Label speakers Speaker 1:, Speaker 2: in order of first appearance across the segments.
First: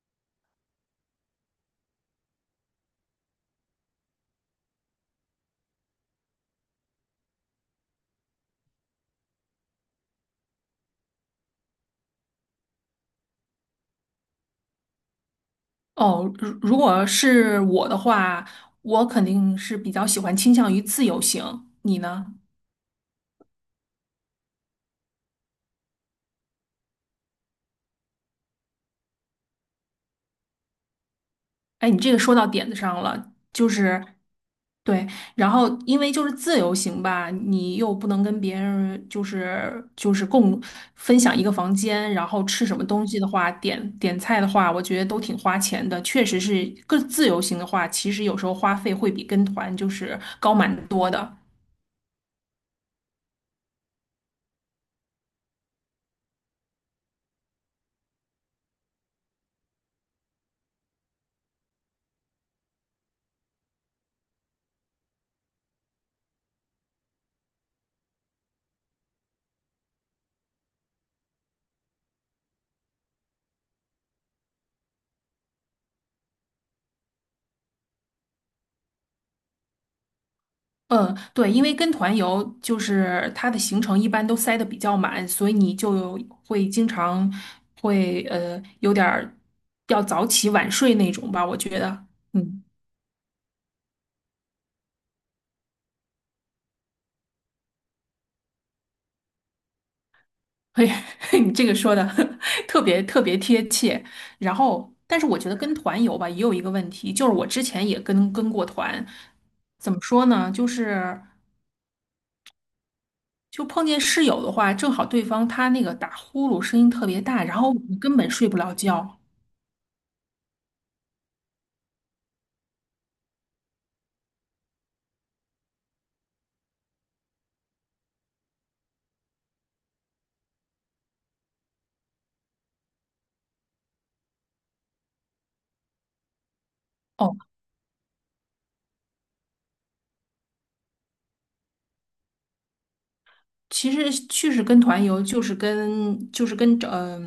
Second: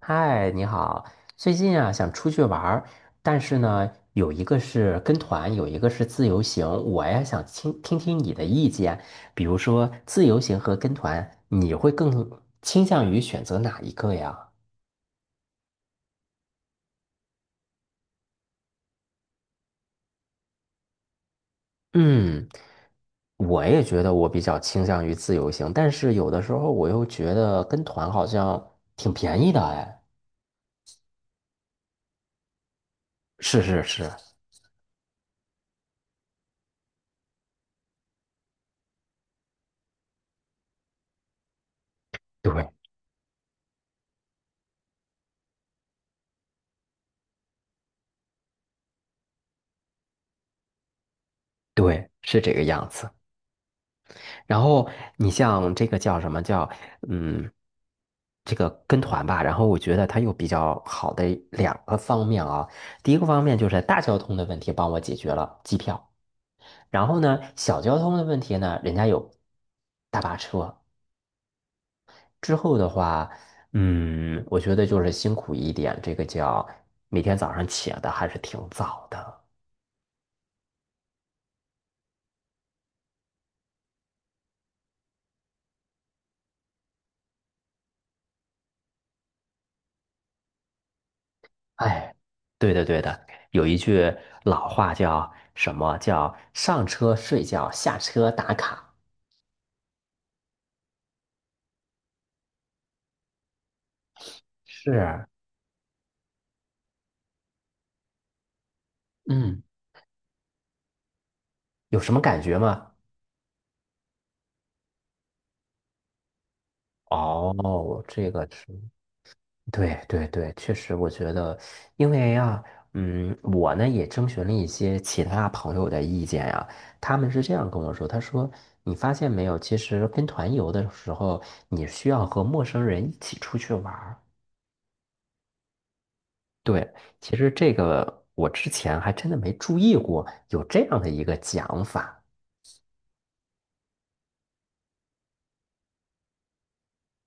Speaker 1: 嗨，你好。最近啊，想出去玩儿，但是呢，有一个是跟团，有一个是自由行。我呀，想听听你的意见。比如说，自由行和跟团，你会更倾向于选择哪一个呀？
Speaker 2: 哦，如果是我的话，我肯定是比较喜欢倾向于自由行。你呢？
Speaker 1: 嗯，我也觉得我比较倾向于自由行，但是有的时候我又觉得跟团好像挺便宜的哎。
Speaker 2: 哎，你这个说到点子上了，
Speaker 1: 是
Speaker 2: 就
Speaker 1: 是
Speaker 2: 是
Speaker 1: 是，
Speaker 2: 对，然后因为就是自由行吧，你又不能跟别人就是分享一个房间，然后吃
Speaker 1: 对
Speaker 2: 什么东西的话，点菜的话，我觉得都挺花钱的。确实是，个自由行的话，其实有时候花费会比跟团就是高蛮多的。
Speaker 1: 对，是这个样子。然后你像这个叫什么叫嗯，这个跟团吧，然后我觉得它有比较好的两个方面啊。第一个方面就是大交通的问题帮我解决了机票，然后呢，小交通的问题呢，人家有大巴车。之后的话，我觉得就是辛苦一点，这个叫每天早上起的还是挺早的。
Speaker 2: 嗯，对，因为跟团游就是它的行程一般都塞得比较满，所以你就会经常有点儿要早起晚睡那种吧，我觉得，
Speaker 1: 哎，
Speaker 2: 嗯，
Speaker 1: 对的对的，有一句老话叫什么叫上车睡觉，下车打卡。
Speaker 2: 嘿，你这个说的 特别特别贴切。然后，
Speaker 1: 是，
Speaker 2: 但是我觉得跟团游吧也有一个问题，就是我之前也跟过团，
Speaker 1: 嗯，
Speaker 2: 怎么说呢，就是
Speaker 1: 有什么感觉吗？
Speaker 2: 就碰见室友的话，正好对方他那个打呼噜声音特别大，然后你
Speaker 1: 哦，
Speaker 2: 根本
Speaker 1: 这个
Speaker 2: 睡不
Speaker 1: 是，
Speaker 2: 了觉。
Speaker 1: 对对对，确实，我觉得，因为呀、我呢也征询了一些其他朋友的意见呀、他们是这样跟我说，他说你发现没有，其实跟团游的时候，你需要和陌生人一起出去玩儿。对，其
Speaker 2: 哦。
Speaker 1: 实这个我之前还真的没注意过有这样的一个讲法。
Speaker 2: 其实去是跟团游，就是跟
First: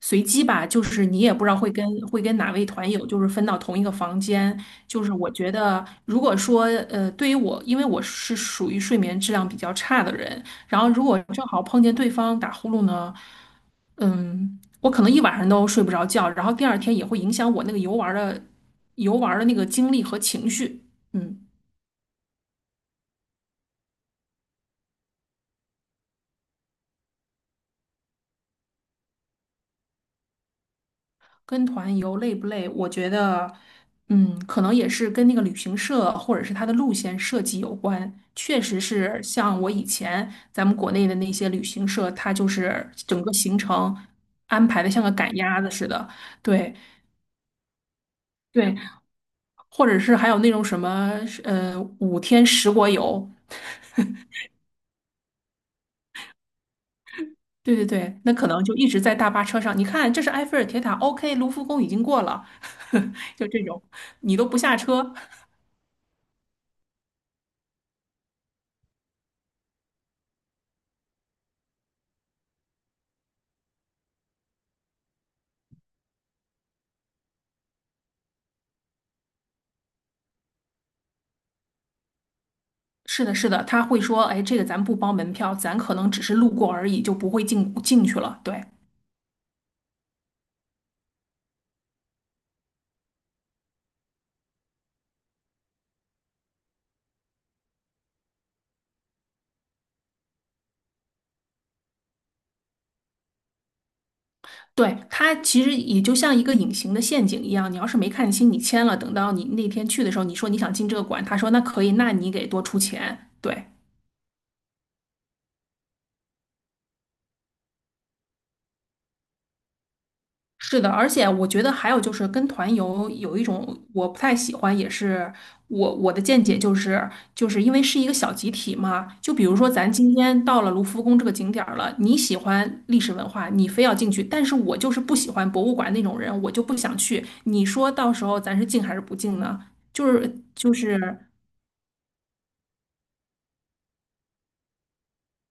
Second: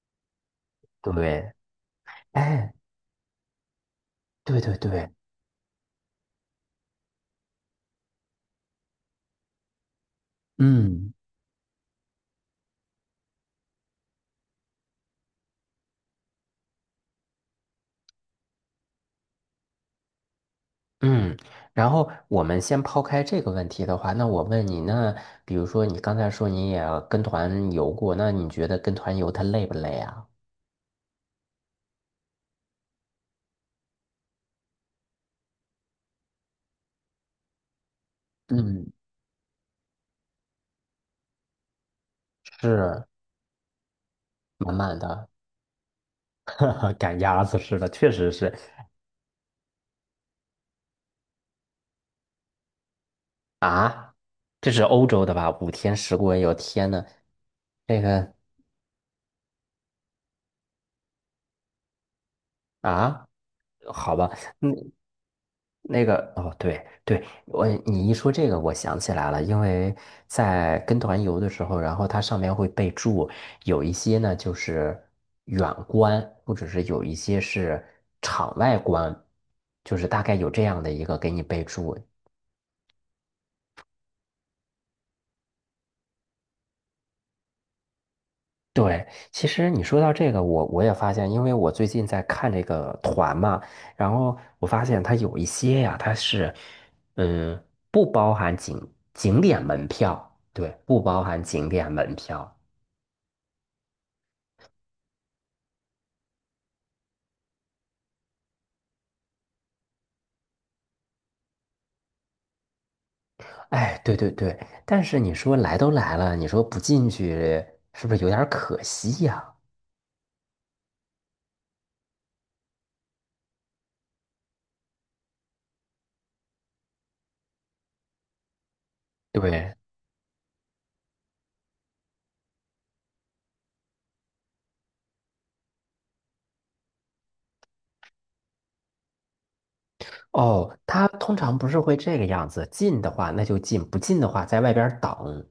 Speaker 2: 随机吧，就是你也不知
Speaker 1: 对，
Speaker 2: 道会跟哪位
Speaker 1: 哎，
Speaker 2: 团友，就是分到同一个房间。
Speaker 1: 对对
Speaker 2: 就
Speaker 1: 对，
Speaker 2: 是我觉得，如果说对于我，因为我是属于睡眠质量比较差的人，然后如
Speaker 1: 嗯
Speaker 2: 果正好碰见对方打呼噜呢，我可能一晚上都睡不着觉，然后第二天也会影响我那个游玩儿的那个精力和情绪。
Speaker 1: 嗯。
Speaker 2: 嗯。
Speaker 1: 然后我们先抛开这个问题的话，那我问你，那比如说你刚才说你也跟团游过，那你觉得跟团游它累不累啊？
Speaker 2: 跟团游累不累？我觉得，可能也是跟那个旅行社或者是它的路线设计有关。确实
Speaker 1: 嗯，
Speaker 2: 是像我以前咱们国内的那些旅行社，它就是
Speaker 1: 是
Speaker 2: 整个行程安
Speaker 1: 满
Speaker 2: 排的
Speaker 1: 满
Speaker 2: 像个
Speaker 1: 的，
Speaker 2: 赶鸭子似的。对
Speaker 1: 赶鸭子似的，确实是
Speaker 2: 对，或者是还有那种什么，5天10国游。
Speaker 1: 啊。这是欧洲的吧？5天10国游，天呐，
Speaker 2: 对对
Speaker 1: 这
Speaker 2: 对，那
Speaker 1: 个
Speaker 2: 可能就一直在大巴车上。你看，这是埃菲尔铁塔，OK，卢浮宫已经过了，
Speaker 1: 啊，
Speaker 2: 就这种，
Speaker 1: 好吧。
Speaker 2: 你都不下
Speaker 1: 嗯
Speaker 2: 车。
Speaker 1: 对对，你一说这个，我想起来了，因为在跟团游的时候，然后它上面会备注，有一些呢就是远观，或者是有一些是场外观，就是大概有这样的一个给你备注。
Speaker 2: 是的，是的，他会说，哎，这个咱不包门票，咱可能只是路过而已，就不会进去了。对，
Speaker 1: 对，其实你说到这个，我也发现，因为我最近在看这个团嘛，然后我发现它有一些呀，它是，嗯，不包含景点门票，对，不包含景点门票。
Speaker 2: 对，他其实也就像一个隐形的陷阱一样，你要是没看清，你签了，等到你那天去的时候，你说你想进这个馆，他说那可以，那你给多出钱。对，
Speaker 1: 哎，对对对，但是你说来都来了，你说不进去是不是有点儿可惜呀？
Speaker 2: 是的，而且我觉得还有就是跟团游有一种我不太喜欢，也是我的见解就是，就是因为是一个小集体嘛。就比如说
Speaker 1: 对，
Speaker 2: 咱今天到了卢浮宫这个景点儿了，你喜欢历史文化，你非要进去，但是我就是不喜欢博物馆那种人，我就不想去。你说到时候咱是进还是不进呢？就是就
Speaker 1: 哦，它
Speaker 2: 是。
Speaker 1: 通常不是会这个样子，进的话那就进，不进的话在外边儿等。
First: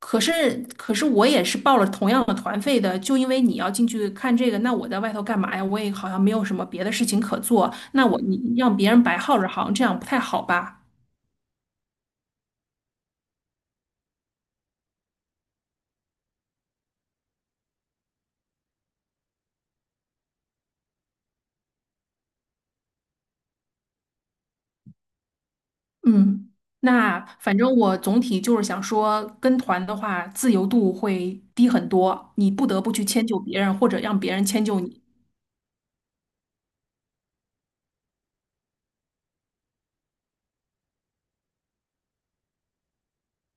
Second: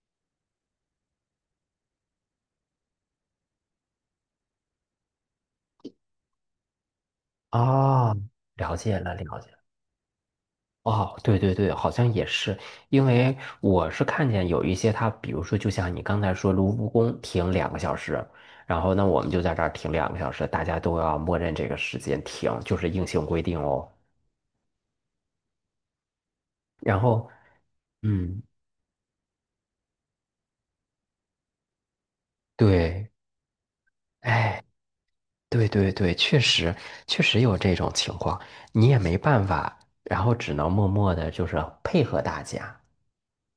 Speaker 2: 可是，我也是报了同样的团费的，就因为你要进去看这个，那我在外头干嘛呀？我也好像没有什么别的事情可做，那
Speaker 1: 哦，
Speaker 2: 我你
Speaker 1: 了
Speaker 2: 让别
Speaker 1: 解
Speaker 2: 人
Speaker 1: 了，
Speaker 2: 白耗
Speaker 1: 了
Speaker 2: 着行，
Speaker 1: 解。
Speaker 2: 好像这样不太好吧？
Speaker 1: 哦，对对对，好像也是，因为我是看见有一些他，比如说，就像你刚才说，卢浮宫停两个小时，然后那我们就在这儿停两个小时，大家都要默认这个时间停，就是硬性规定哦。
Speaker 2: 嗯，
Speaker 1: 然
Speaker 2: 那
Speaker 1: 后，
Speaker 2: 反正我总体
Speaker 1: 嗯，
Speaker 2: 就是想说，跟团的话自由度会低很多，你不得不去
Speaker 1: 对，
Speaker 2: 迁就别人，或者让别人
Speaker 1: 哎，
Speaker 2: 迁就你。
Speaker 1: 对对对，确实有这种情况，你也没办法，然后只能默默的，就是配合大家。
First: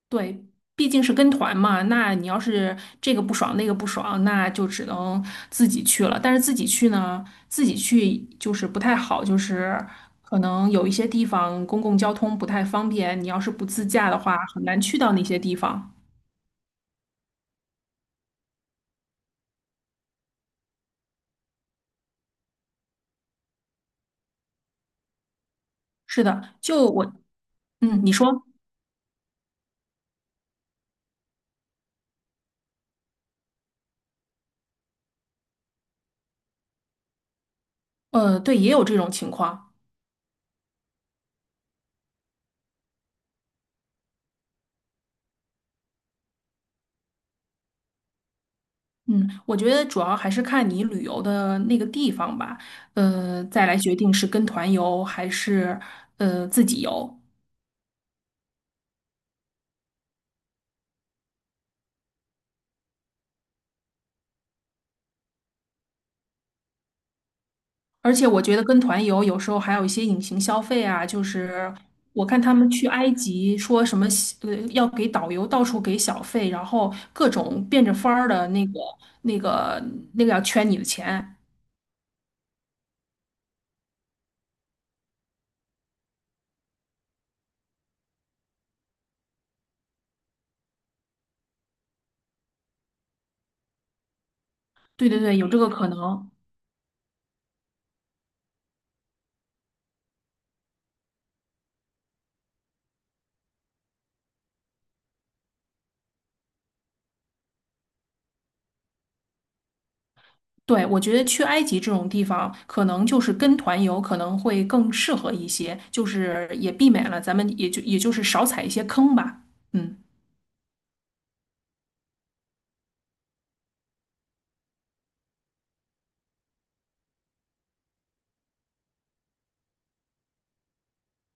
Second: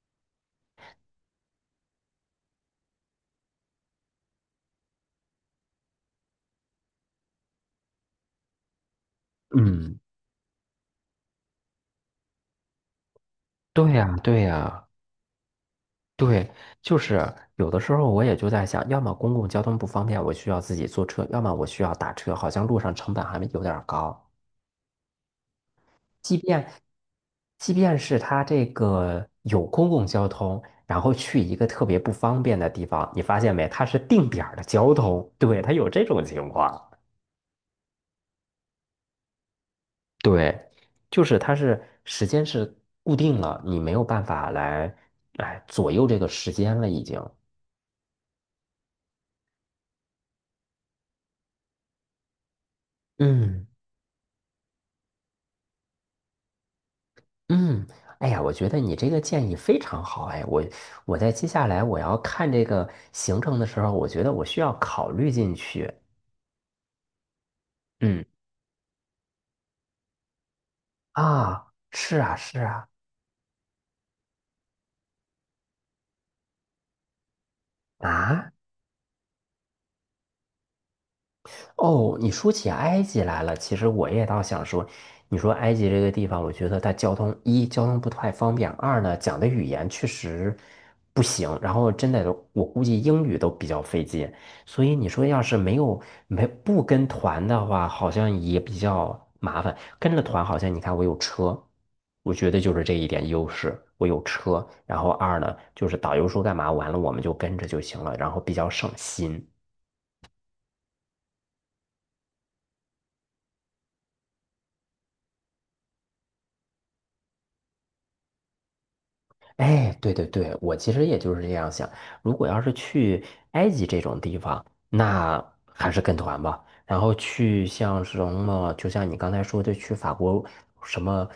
Speaker 2: 对，毕竟是跟团嘛，那你要是这个不爽那个不爽，那就只能自己去了。但是自己去就是不太好，就是
Speaker 1: 嗯，
Speaker 2: 可能有一些地方公共交通不太方便，你要是不自
Speaker 1: 对
Speaker 2: 驾
Speaker 1: 呀，
Speaker 2: 的话，
Speaker 1: 对
Speaker 2: 很难
Speaker 1: 呀。
Speaker 2: 去到那些地方。
Speaker 1: 对，就是有的时候我也就在想，要么公共交通不方便，我需要自己坐车，要么我需要打车，好像路上成本还有点儿高。
Speaker 2: 是
Speaker 1: 即
Speaker 2: 的，
Speaker 1: 便
Speaker 2: 就我，
Speaker 1: 即便
Speaker 2: 嗯，你
Speaker 1: 是它
Speaker 2: 说，
Speaker 1: 这个有公共交通，然后去一个特别不方便的地方，你发现没？它是定点儿的交通，对，它有这种情况。
Speaker 2: 对，也有这种情况。
Speaker 1: 对，就是它是时间是固定了，你没有办法来左右这个时间了，已经。
Speaker 2: 嗯，我觉得主要还是看你旅游的那个地方吧，
Speaker 1: 嗯。
Speaker 2: 再来决定是跟团游还是自己游。
Speaker 1: 嗯，哎呀，我觉得你这个建议非常好。哎，我在接下来我要看这个行程的时候，我觉得我需要考虑进去。
Speaker 2: 而
Speaker 1: 嗯，
Speaker 2: 且我觉得跟团游有时候还有一些隐形消费啊，就
Speaker 1: 啊，
Speaker 2: 是
Speaker 1: 是
Speaker 2: 我
Speaker 1: 啊，
Speaker 2: 看他
Speaker 1: 是
Speaker 2: 们
Speaker 1: 啊，
Speaker 2: 去埃及说什么要给导游到处给小费，然后各种变着法儿的
Speaker 1: 啊。
Speaker 2: 那个那个要圈你的钱。
Speaker 1: 哦，你说起埃及来了，其实我也倒想说，你说埃及这个地方，我觉得它交通一交通不太方便，二呢讲的语言确实不行，然后真的我估计英语都比较费劲，所以你
Speaker 2: 对对
Speaker 1: 说
Speaker 2: 对，
Speaker 1: 要
Speaker 2: 有
Speaker 1: 是
Speaker 2: 这个
Speaker 1: 没
Speaker 2: 可
Speaker 1: 有
Speaker 2: 能。
Speaker 1: 没不跟团的话，好像也比较麻烦。跟着团好像你看我有车，我觉得就是这一点优势，我有车，然后二呢就是导游说干嘛，完了我们就跟着就行了，然后比较省心。
Speaker 2: 对，我觉得去埃及这种地方，可能就是跟团游可能会更适合一些，就是也避免了咱们也就也就是少踩一些坑吧。
Speaker 1: 哎，
Speaker 2: 嗯。
Speaker 1: 对对对，我其实也就是这样想。如果要是去埃及这种地方，那还是跟团吧。然后去像什么，就像你刚才说的，去法国什么，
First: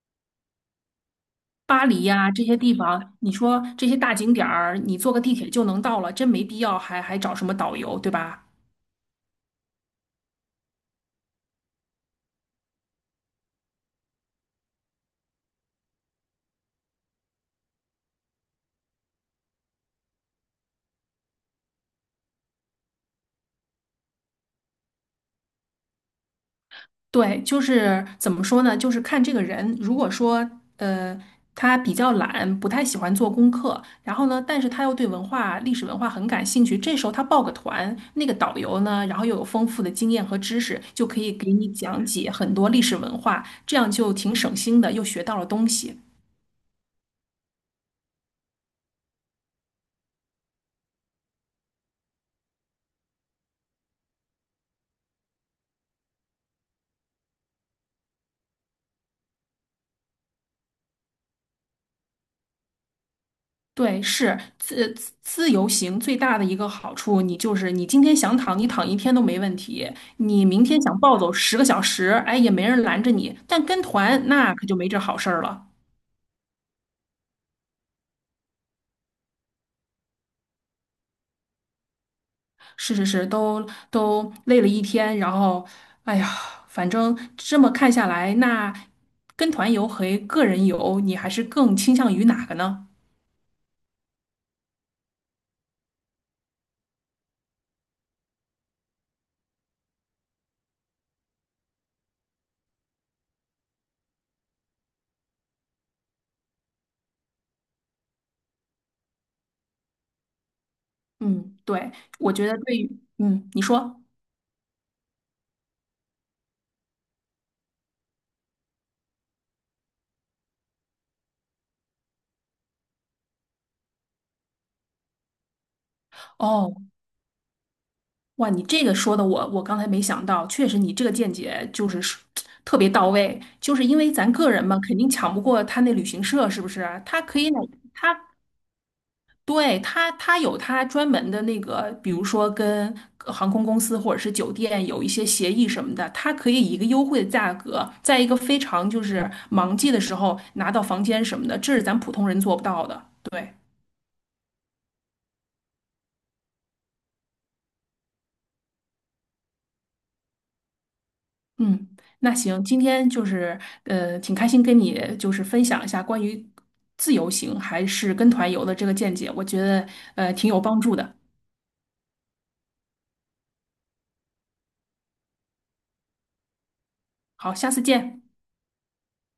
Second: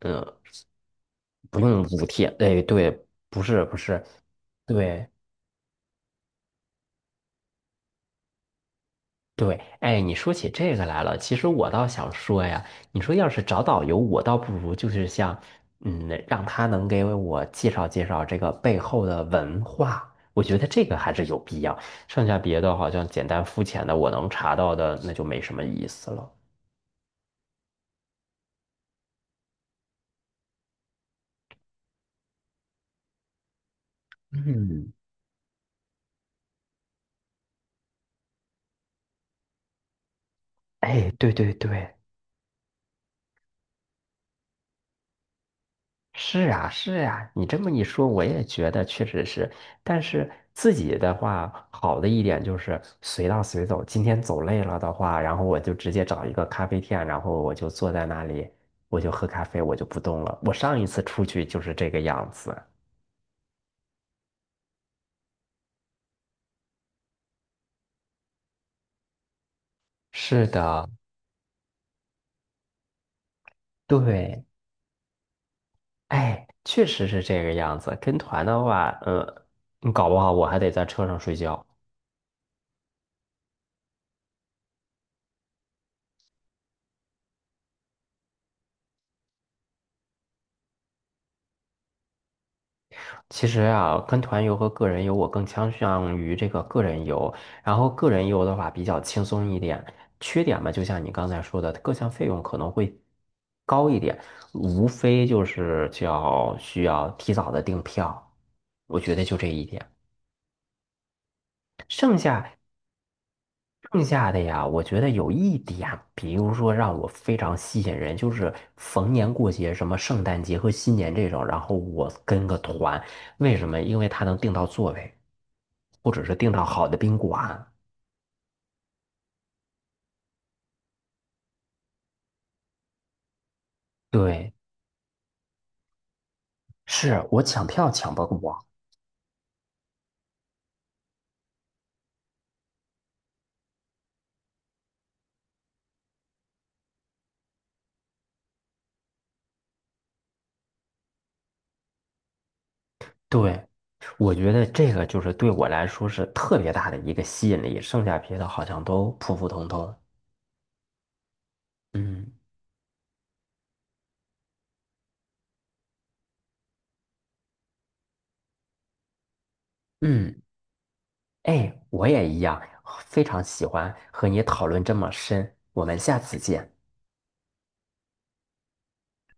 Speaker 1: 嗯，不用
Speaker 2: 巴黎
Speaker 1: 五
Speaker 2: 呀、
Speaker 1: 天。
Speaker 2: 这些
Speaker 1: 哎，
Speaker 2: 地
Speaker 1: 对，
Speaker 2: 方，你
Speaker 1: 不
Speaker 2: 说
Speaker 1: 是不
Speaker 2: 这些
Speaker 1: 是，
Speaker 2: 大景点儿，你
Speaker 1: 对
Speaker 2: 坐个地铁就能到了，真没必要还找什么导游，对吧？
Speaker 1: 对，哎，你说起这个来了，其实我倒想说呀，你说要是找导游，我倒不如就是像，让他能给我介绍介绍这个背后的文化，我觉得这个还是有必要。剩下别的好像简单肤浅的，我能查到的那就没什么意思了。
Speaker 2: 对，就是怎么说呢？就是看这个人，如果说呃他比较懒，不太喜欢做功课，然后呢，但是他
Speaker 1: 嗯，
Speaker 2: 又对文化、历史文化很感兴趣，这时候他报个团，那个导游呢，然后又有丰富的经验和知识，就
Speaker 1: 哎，
Speaker 2: 可
Speaker 1: 对
Speaker 2: 以
Speaker 1: 对
Speaker 2: 给你
Speaker 1: 对，
Speaker 2: 讲解很多历史文化，这样就挺省心的，又学到了东西。
Speaker 1: 是呀，是呀，你这么一说，我也觉得确实是。但是自己的话，好的一点就是随到随走。今天走累了的话，然后我就直接找一个咖啡店，然后我就坐在那里，我就喝咖啡，我就不动了。我上一次出去就是这个样子。
Speaker 2: 对，是自由行最大的一个好处，你就是你今天想躺，你躺一天都没问题；你
Speaker 1: 是
Speaker 2: 明天
Speaker 1: 的，
Speaker 2: 想暴走10个小时，哎，也没人拦着你。但跟团
Speaker 1: 对，
Speaker 2: 那可就没这好事儿了。
Speaker 1: 哎，确实是这个样子。跟团的话，搞不好我还得在车上睡觉。
Speaker 2: 是是是，都累了一天，然后，哎呀，反正这么看下来，那跟团游和个人游，你还是更倾向于哪个呢？
Speaker 1: 其实啊，跟团游和个人游，我更倾向于这个个人游。然后个人游的话比较轻松一点，缺点嘛，就像你刚才说的，各项费用可能会高一点，无非就是叫需要提早的订票，我觉得就这一点。
Speaker 2: 嗯，对，
Speaker 1: 剩
Speaker 2: 我觉
Speaker 1: 下
Speaker 2: 得对于，嗯，你说。
Speaker 1: 剩下的呀，我觉得有一点，比如说让我非常吸引人，就是逢年过节，什么圣诞节和新年这种，然后我跟个团，为什么？因为他能订到座位，或者是订到
Speaker 2: 哦，
Speaker 1: 好的宾馆。
Speaker 2: 哇，你这个说的我刚才没想到，确实你这个见解就是说特别到位，就是因为咱个
Speaker 1: 对，
Speaker 2: 人嘛，肯定抢不过他那旅行社，是不是啊？他
Speaker 1: 是
Speaker 2: 可
Speaker 1: 我
Speaker 2: 以哪，
Speaker 1: 抢票抢
Speaker 2: 他
Speaker 1: 不过。
Speaker 2: 他有他专门的那个，比如说跟航空公司或者是酒店有一些协议什么的，他可以以一个优惠的价格，在一个非常就是忙季的时候拿到房间什么的，这是咱普通人做不到的。对。
Speaker 1: 对，我觉得这个就是对我来说是特别大的一个吸引力，剩下别的好像都普普通通。
Speaker 2: 嗯，
Speaker 1: 嗯
Speaker 2: 那行，今天就是挺开心跟你就是分享一下关于自由行还是跟团游的这个见解，我觉得
Speaker 1: 嗯。
Speaker 2: 挺有帮助的。
Speaker 1: 哎，我也一样，非常喜欢和你讨论这么深。我们下次见。
Speaker 2: 好，下次见。